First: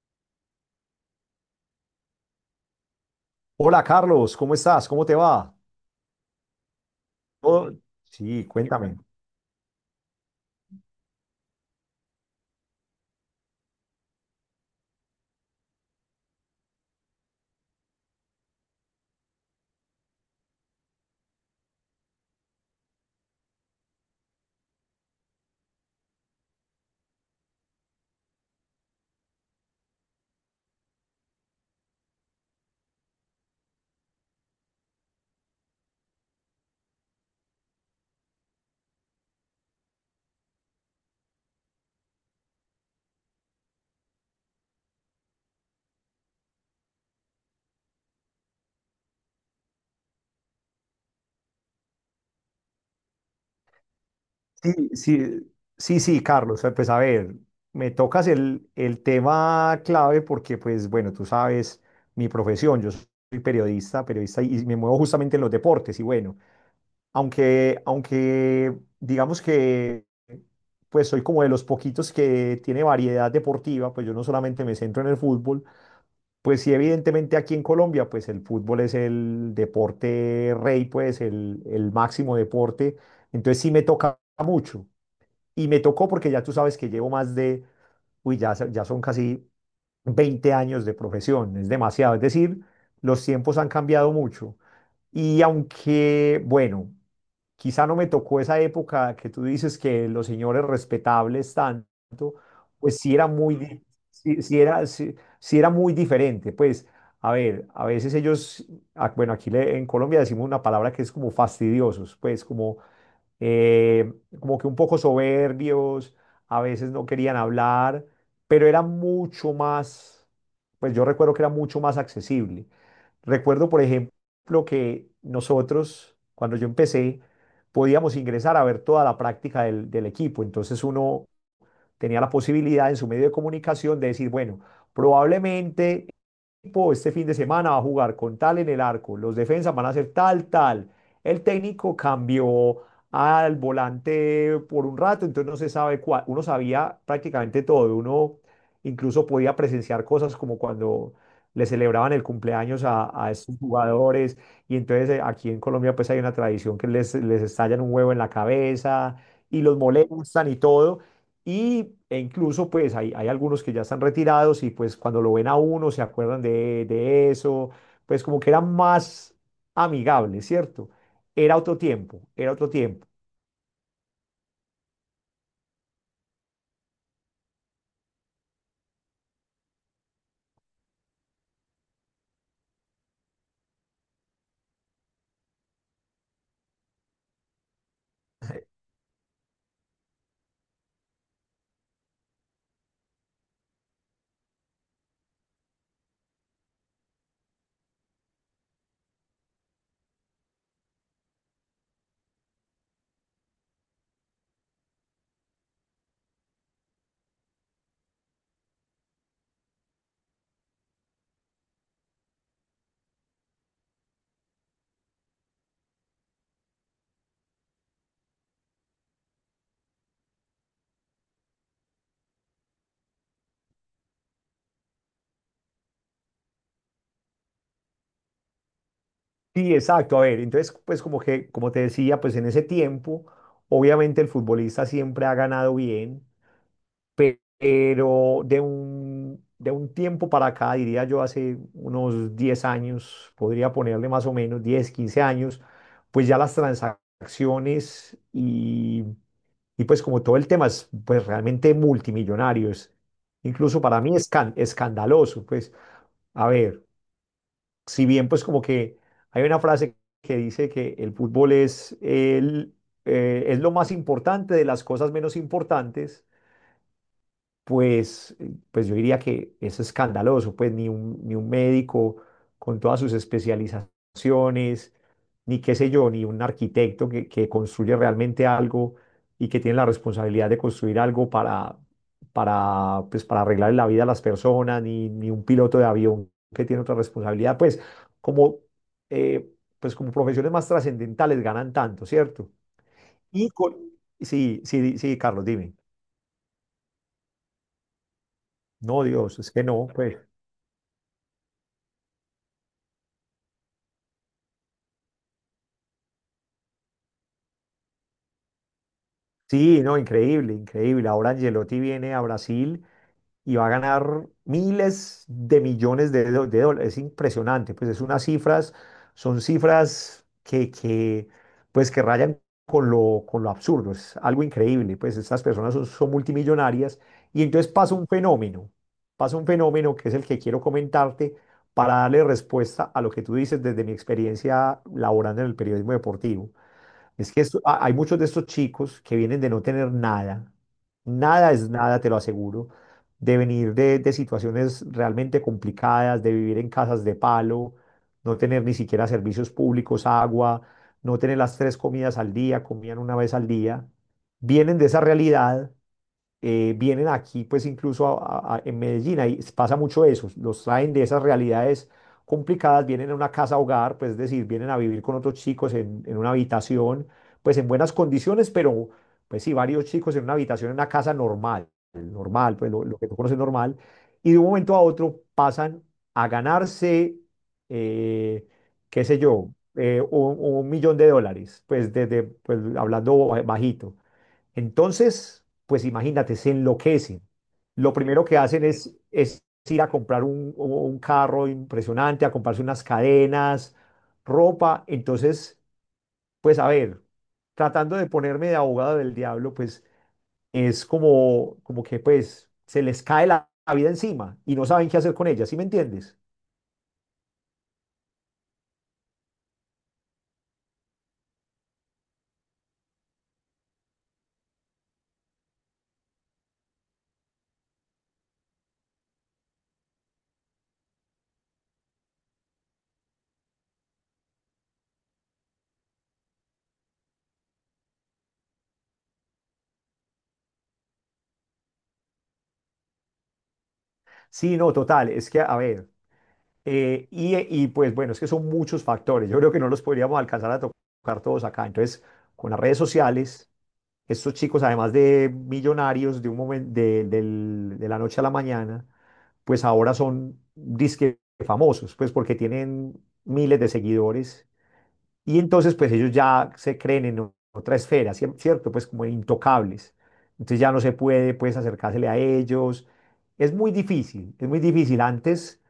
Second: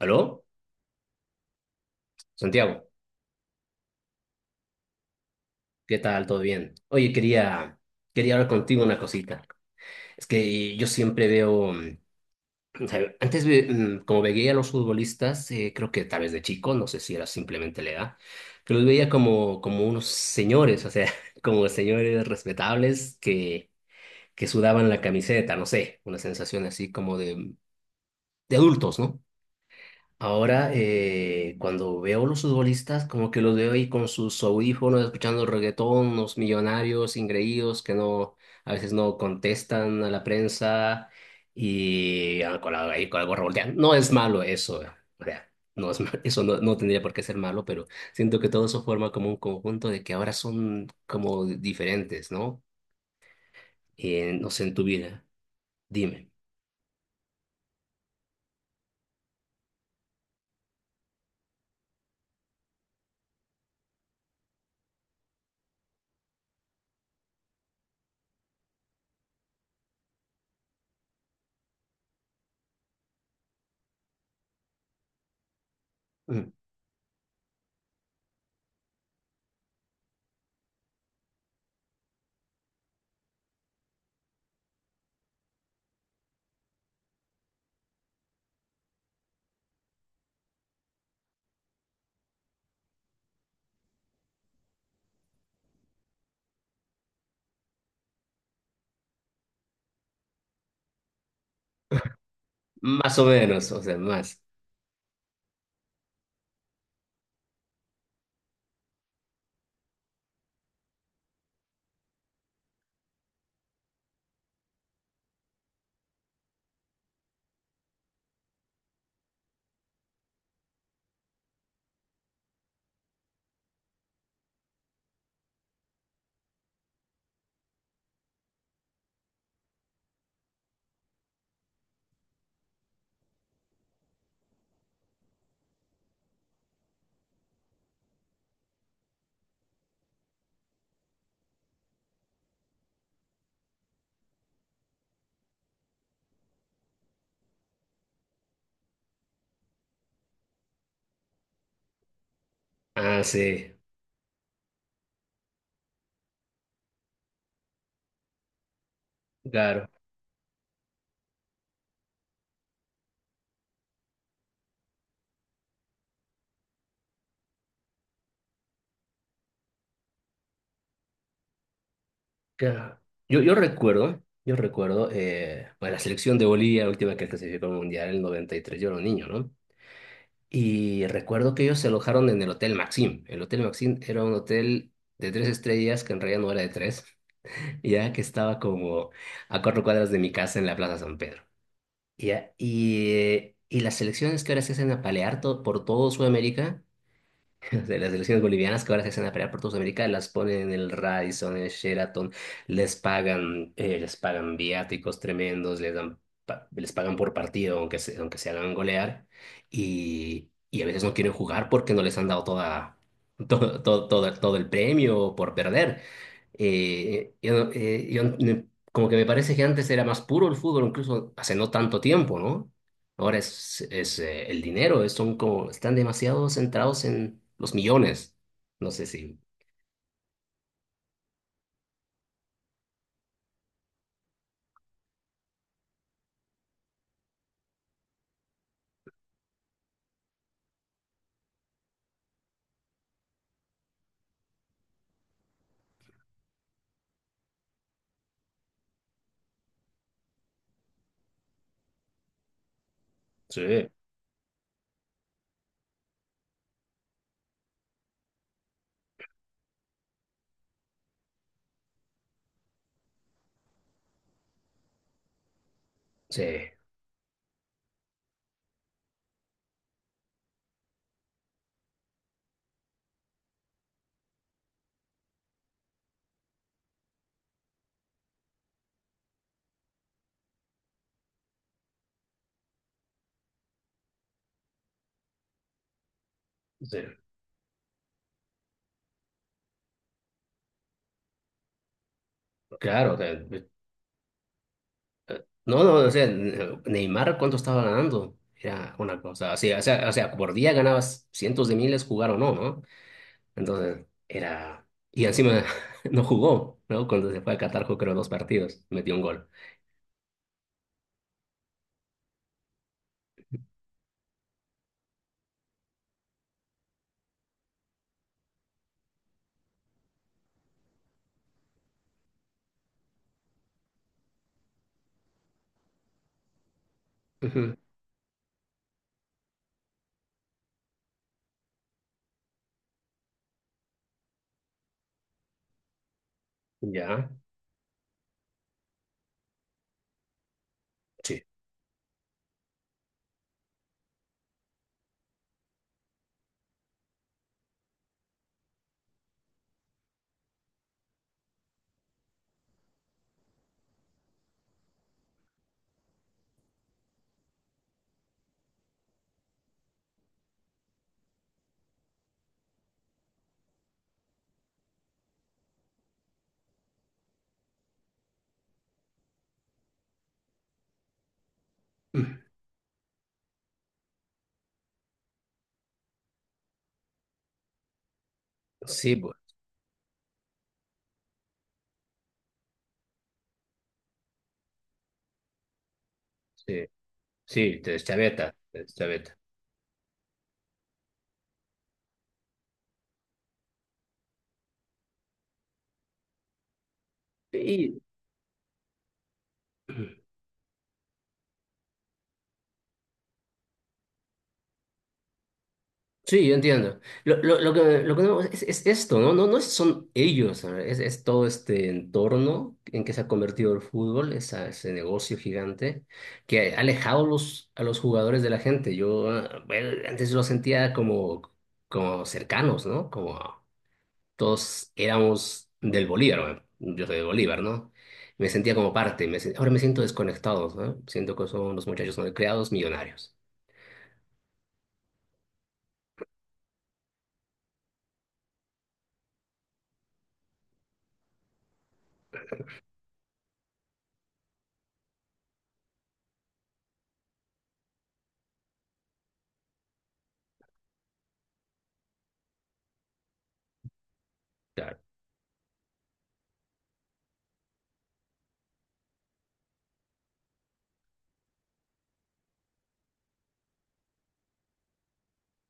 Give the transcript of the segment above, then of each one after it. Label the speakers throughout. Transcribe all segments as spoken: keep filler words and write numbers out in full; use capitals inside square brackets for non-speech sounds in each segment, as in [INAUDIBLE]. Speaker 1: ¿Aló? Santiago,
Speaker 2: Hola Carlos, ¿cómo estás? ¿Cómo te va?
Speaker 1: ¿qué tal? ¿Todo bien? Oye, quería,
Speaker 2: Todo-
Speaker 1: quería
Speaker 2: Sí,
Speaker 1: hablar contigo
Speaker 2: cuéntame.
Speaker 1: una cosita. Es que eh, yo siempre veo, mm, o sea, antes ve- mm, como veía a los futbolistas, eh, creo que tal vez de chico, no sé si era simplemente la edad, que los veía como, como unos señores, o sea, [LAUGHS] como señores respetables que, que sudaban la camiseta, no sé, una sensación así como de, de adultos, ¿no? Ahora, eh, cuando veo los futbolistas, como que los veo ahí con sus audífonos, escuchando reggaetón, unos millonarios ingreídos que no, a veces no contestan a la prensa y ah, con la, ahí con la gorra volteada. No es malo eso, eh, o sea, no es, ma- [LAUGHS] eso no, no tendría por qué ser malo, pero siento que todo eso forma como un conjunto de que ahora son como diferentes, ¿no? Eh, no sé, en
Speaker 2: Sí,
Speaker 1: tu vida,
Speaker 2: sí, sí, sí,
Speaker 1: dime.
Speaker 2: Carlos, eh, pues a ver, me tocas el, el tema clave porque, pues bueno, tú sabes mi profesión. Yo soy periodista, periodista, y y me muevo justamente en los deportes. Y bueno, aunque, aunque digamos que pues soy como de los poquitos que tiene variedad deportiva, pues yo no solamente me centro en el fútbol.
Speaker 1: Mm.
Speaker 2: Pues sí, evidentemente aquí en Colombia, pues el fútbol es el deporte rey, pues el, el máximo deporte. Entonces sí me toca mucho. Y me tocó porque ya tú sabes que llevo más de, uy, ya, so- ya son casi veinte años de profesión. Es demasiado. Es decir, los tiempos han cambiado mucho. Y aunque, bueno, quizá no me tocó esa época que tú dices que los señores respetables tanto, pues sí
Speaker 1: Más o
Speaker 2: era muy,
Speaker 1: menos, o
Speaker 2: di-
Speaker 1: sea, más.
Speaker 2: sí, sí era, sí, sí era muy diferente. Pues, a ver, a veces ellos, ah, bueno, aquí le- en Colombia decimos una palabra que es como fastidiosos, pues como eh, como que un poco soberbios, a veces no querían hablar, pero era mucho más, pues yo recuerdo que era mucho más accesible. Recuerdo, por ejemplo, que nosotros, cuando yo empecé, podíamos ingresar a ver toda la práctica del, del equipo. Entonces uno tenía la posibilidad en su medio de comunicación de decir, bueno, probablemente equipo este fin de semana va a jugar con tal en el arco, los defensas van a hacer tal, tal. El técnico cambió al volante por un rato, entonces no se sabe cuál. Uno sabía prácticamente todo, uno incluso podía presenciar cosas como cuando le celebraban el cumpleaños a,
Speaker 1: Ah,
Speaker 2: a estos
Speaker 1: sí,
Speaker 2: jugadores. Y entonces eh, aquí en Colombia pues hay una tradición que les, les estallan un huevo en la cabeza y los
Speaker 1: claro.
Speaker 2: molestan y todo. Y, e incluso pues hay, hay algunos que ya están retirados, y pues cuando lo ven a uno se acuerdan de, de eso, pues como que era más amigable, ¿cierto? Era otro tiempo, era otro
Speaker 1: Claro.
Speaker 2: tiempo.
Speaker 1: Yo, yo recuerdo, yo recuerdo, eh, bueno, la selección de Bolivia, la última que clasificó al Mundial, el noventa y tres yo era un niño, ¿no? Y recuerdo que ellos se alojaron en el Hotel Maxim. El Hotel Maxim era un hotel de tres estrellas, que en realidad no era de tres, [LAUGHS] ya que estaba como a cuatro cuadras de mi casa en la Plaza San Pedro. Ya, y, eh, y las selecciones que ahora se hacen apalear to- por todo Sudamérica [LAUGHS] de las selecciones bolivianas que ahora se hacen a pelear por toda Sudamérica, las ponen en el Radisson, en el Sheraton, les pagan, eh, les pagan viáticos tremendos, les dan, pa- les pagan por partido, aunque se, aunque se hagan golear, y, y a veces no quieren jugar porque no les han dado toda, todo, todo, todo, todo el premio por perder. Eh, yo, no- eh, yo no- Como que me parece que antes era más puro el fútbol, incluso hace no tanto tiempo, ¿no? Ahora es, es eh, el dinero, es- son como, están demasiado centrados en los millones. No sé si,
Speaker 2: Sí, exacto. A ver, entonces pues como que, como te decía, pues en ese tiempo, obviamente el futbolista siempre ha ganado bien, pe- pero de un, de un tiempo para acá, diría yo hace unos diez años, podría ponerle más o menos diez quince años, pues ya las transacciones y, y pues como todo el tema es pues realmente multimillonario, es- incluso
Speaker 1: Sí,
Speaker 2: para mí es escan- escandaloso. Pues a ver, si bien pues como que hay una frase que dice que el fútbol es el… eh, es lo más importante de las cosas menos importantes.
Speaker 1: sí,
Speaker 2: Pues, eh, pues yo diría que es escandaloso, pues ni un, ni un médico con todas sus especializaciones, ni qué sé yo, ni un arquitecto que, que construye realmente algo y que tiene la responsabilidad de construir algo para, para, pues, para arreglar la vida a las personas, ni, ni un piloto de avión que tiene otra
Speaker 1: sí,
Speaker 2: responsabilidad, pues como, eh, pues como profesiones más trascendentales ganan tanto, ¿cierto?
Speaker 1: claro, o sea,
Speaker 2: Y con… Sí, sí, di- sí, Carlos, dime.
Speaker 1: no, no, o sea, Neymar, ¿cuánto estaba ganando? Era
Speaker 2: No,
Speaker 1: una
Speaker 2: Dios, es
Speaker 1: cosa,
Speaker 2: que
Speaker 1: así, o
Speaker 2: no,
Speaker 1: sea, o
Speaker 2: pues.
Speaker 1: sea, por día ganabas cientos de miles, jugar o no, ¿no? Entonces, era, y encima [LAUGHS] no jugó, ¿no? Cuando se fue a Qatar, jugó creo dos partidos, metió un gol.
Speaker 2: Sí, no, increíble, increíble. Ahora Angelotti viene a Brasil y va a ganar miles de millones de, do- de dólares. Es impresionante, pues es unas cifras, son cifras que, que, pues que rayan con lo, con lo absurdo. Es algo increíble, pues estas personas son, son multimillonarias. Y entonces
Speaker 1: Ujú.
Speaker 2: pasa un fenómeno, pasa un fenómeno que es el que quiero comentarte para darle respuesta a lo que tú dices desde mi experiencia laborando en el periodismo deportivo.
Speaker 1: Ya,
Speaker 2: Es que esto- a- hay muchos de estos chicos que vienen de no tener nada.
Speaker 1: sí,
Speaker 2: Nada es nada, te lo aseguro, de venir de, de situaciones realmente complicadas, de vivir en casas de palo, no tener ni siquiera servicios públicos, agua, no tener las tres comidas al día, comían una vez al día, vienen de esa realidad. Eh, vienen aquí, pues incluso a- a- a- en Medellín, ahí pasa mucho eso, los traen de esas realidades complicadas, vienen a una casa hogar, pues es decir, vienen a vivir con otros chicos en, en una habitación, pues en buenas condiciones, pero pues sí, varios chicos en una habitación, en una casa normal, normal, pues lo, lo que tú conoces normal, y de un momento a otro pasan a ganarse, eh, qué
Speaker 1: sí,
Speaker 2: sé
Speaker 1: bu-
Speaker 2: yo, eh, un, un millón de dólares, pues desde, pues hablando bajito. Entonces, pues imagínate, se
Speaker 1: sí,
Speaker 2: enloquecen.
Speaker 1: sí,
Speaker 2: Lo
Speaker 1: te-
Speaker 2: primero que
Speaker 1: chaveta,
Speaker 2: hacen
Speaker 1: te-
Speaker 2: es,
Speaker 1: chaveta.
Speaker 2: es ir a comprar un, un carro impresionante, a comprarse unas cadenas, ropa. Entonces, pues a ver, tratando
Speaker 1: Sí.
Speaker 2: de ponerme de abogado del diablo, pues es como, como que pues se les cae la, la vida encima y no saben qué hacer con ella, ¿sí me entiendes?
Speaker 1: Sí, yo entiendo. Lo, lo, lo que, lo que no- es, es esto, ¿no? No, no es- son ellos, ¿no? Es, es todo este entorno en que se ha convertido el fútbol, esa, ese negocio gigante que ha alejado los, a los jugadores de la gente. Yo, ah, bueno, antes lo sentía como, como cercanos, ¿no? Como todos éramos del Bolívar, bueno, yo soy de Bolívar, ¿no? Me sentía como parte, me sen- ahora me siento desconectado, ¿no? Siento que son los muchachos no criados millonarios.
Speaker 2: Sí, no, total, es que a ver. Eh, y, y, pues bueno, es que son muchos factores. Yo creo que no los podríamos alcanzar a tocar todos acá. Entonces, con las redes sociales, estos chicos, además de millonarios de, un momen- de, del- de la noche a la mañana, pues ahora son disque famosos, pues porque tienen miles de seguidores.
Speaker 1: Claro.
Speaker 2: Y entonces, pues ellos ya se creen en o- otra esfera, cier- ¿cierto? Pues como intocables. Entonces ya no se puede, pues, acercársele a ellos. Es muy difícil, es muy difícil. Antes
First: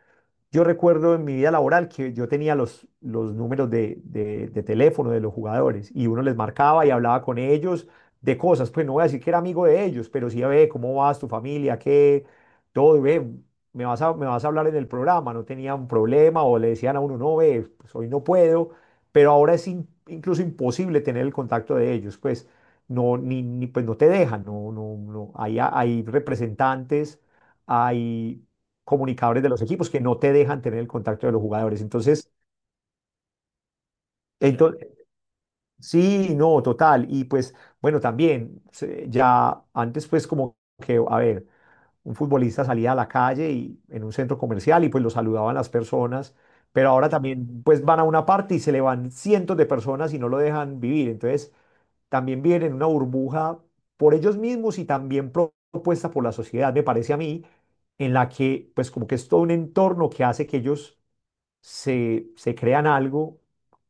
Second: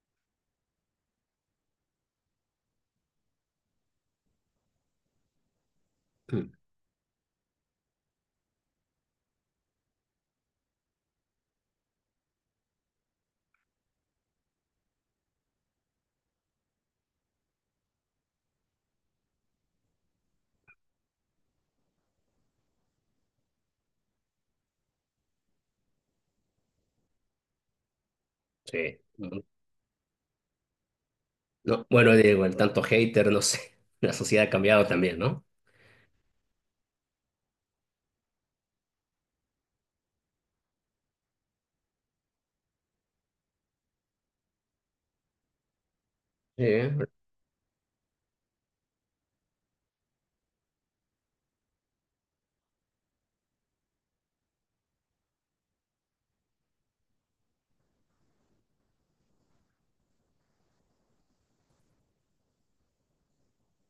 Speaker 2: yo recuerdo en mi vida laboral que yo tenía los, los números de, de- de teléfono de los jugadores y uno les
Speaker 1: Mm.
Speaker 2: marcaba y hablaba con ellos de cosas. Pues no voy a decir que era amigo de ellos, pero sí, ve, ¿cómo vas, tu familia? ¿Qué? Todo, ve, me vas a, me vas a hablar en el programa. No tenían problema o le decían a uno, no, ve, pues hoy no puedo. Pero ahora es in- incluso imposible tener el contacto de ellos, pues no, ni, ni- pues no te dejan, no, no, no. Hay, hay representantes. Hay
Speaker 1: Sí.
Speaker 2: comunicadores de los equipos que no te dejan tener el contacto de los jugadores.
Speaker 1: No, bueno,
Speaker 2: Entonces,
Speaker 1: digo, el tanto hater, no sé. [LAUGHS] La sociedad ha cambiado
Speaker 2: entonces
Speaker 1: también, ¿no?
Speaker 2: sí, no, total. Y pues, bueno, también, se- ya antes pues como que, a ver, un futbolista salía a la calle y en un centro comercial y pues lo saludaban las personas,
Speaker 1: Sí,
Speaker 2: pero
Speaker 1: ¿eh?
Speaker 2: ahora también pues van a una parte y se le van cientos de personas y no lo dejan vivir. Entonces, también viven en una burbuja por ellos mismos y también pro- propuesta por la sociedad, me parece a mí, en la que pues como que es todo un entorno que hace que ellos se, se crean algo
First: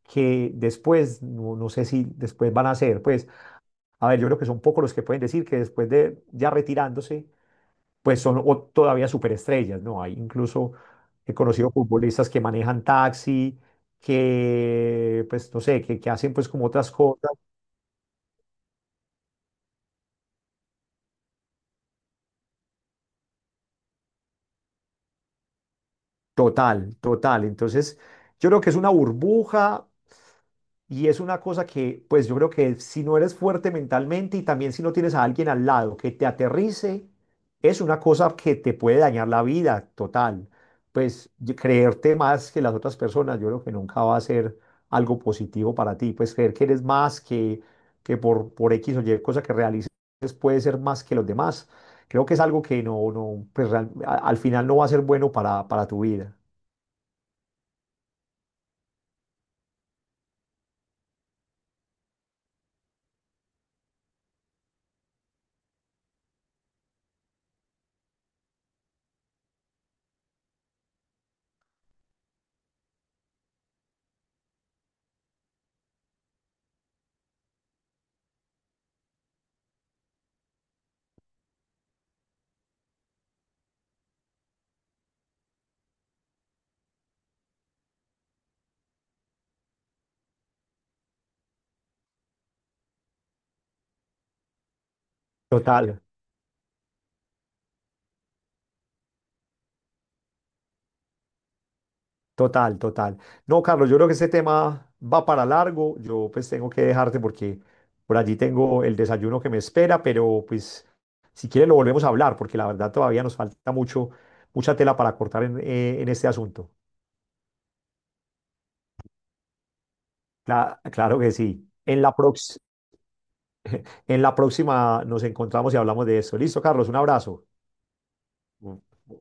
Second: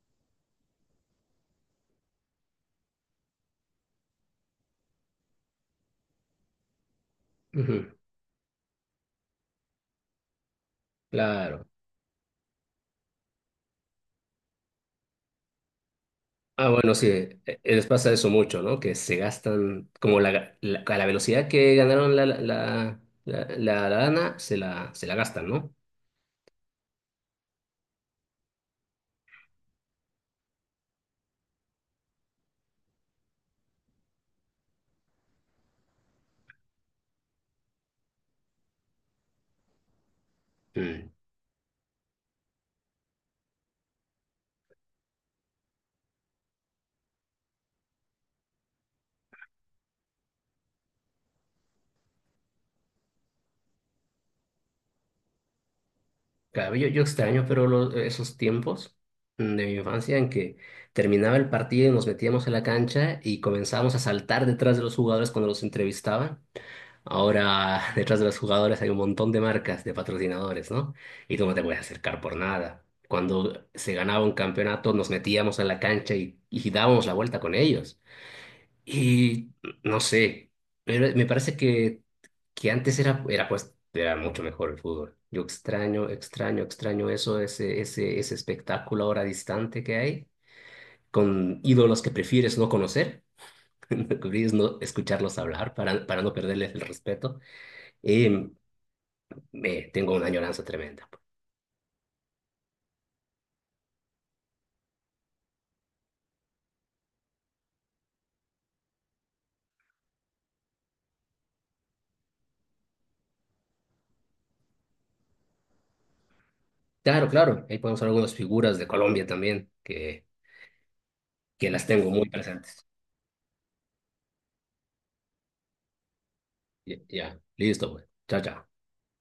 Speaker 2: que después, no, no sé si después van a hacer, pues, a ver, yo creo que son pocos los que pueden decir que después de ya retirándose,
Speaker 1: Ujú,
Speaker 2: pues son o todavía superestrellas, ¿no? Hay incluso, he
Speaker 1: claro.
Speaker 2: conocido futbolistas que manejan taxi, que, pues, no sé, que, que hacen pues como
Speaker 1: Ah,
Speaker 2: otras
Speaker 1: bueno, sí,
Speaker 2: cosas.
Speaker 1: eh, les pasa eso mucho, ¿no? Que se gastan, como la, la- a la velocidad que ganaron la, la, la, la- la lana, se la, se la gastan, ¿no?
Speaker 2: Total, total. Entonces, yo creo que es una burbuja. Y es una cosa que, pues yo creo que si no eres fuerte mentalmente y también si no tienes a alguien al lado que te aterrice, es una cosa que te puede dañar la vida total.
Speaker 1: Mm.
Speaker 2: Pues y- creerte más que las otras personas, yo creo que nunca va a ser algo positivo para ti. Pues creer que eres más que, que por, por equis o ye cosa que realices puede ser más que los demás. Creo que es algo que no, no, pues real- a- al final no va a ser bueno para, para tu vida.
Speaker 1: Claro, yo, yo extraño, pero lo- esos tiempos mm, de mi infancia en que terminaba el partido y nos metíamos a la cancha y comenzábamos a saltar detrás de los jugadores cuando los entrevistaban. Ahora, [LAUGHS] detrás de los jugadores hay un montón de marcas, de patrocinadores, ¿no? Y tú no te puedes acercar por nada. Cuando se ganaba un campeonato, nos metíamos a la cancha y, y dábamos la vuelta con ellos. Y no sé, pero me parece que, que antes era, era, pues, era mucho mejor el fútbol. Yo extraño, extraño, extraño eso, ese, ese, ese espectáculo ahora distante que hay, con ídolos que prefieres no conocer, [LAUGHS] prefieres no escucharlos hablar
Speaker 2: Total.
Speaker 1: para, para no perderles el respeto. Em, eh, tengo una añoranza tremenda.
Speaker 2: Total, total. No, Carlos, yo creo que este tema va para largo. Yo pues tengo que dejarte porque por allí tengo el desayuno que me espera, pero pues si quieres lo volvemos a hablar porque la verdad todavía nos falta mucho, mucha tela para cortar en, eh, en este asunto.
Speaker 1: Claro, claro, ahí podemos ver algunas figuras de Colombia también, que,
Speaker 2: Cla- claro que sí.
Speaker 1: que las
Speaker 2: En
Speaker 1: tengo
Speaker 2: la
Speaker 1: muy
Speaker 2: prox-
Speaker 1: presentes.
Speaker 2: en la próxima nos encontramos y hablamos de eso. Listo, Carlos,
Speaker 1: Ya,
Speaker 2: un
Speaker 1: ya,
Speaker 2: abrazo.
Speaker 1: listo, pues. Chao, chao.
Speaker 2: Mm.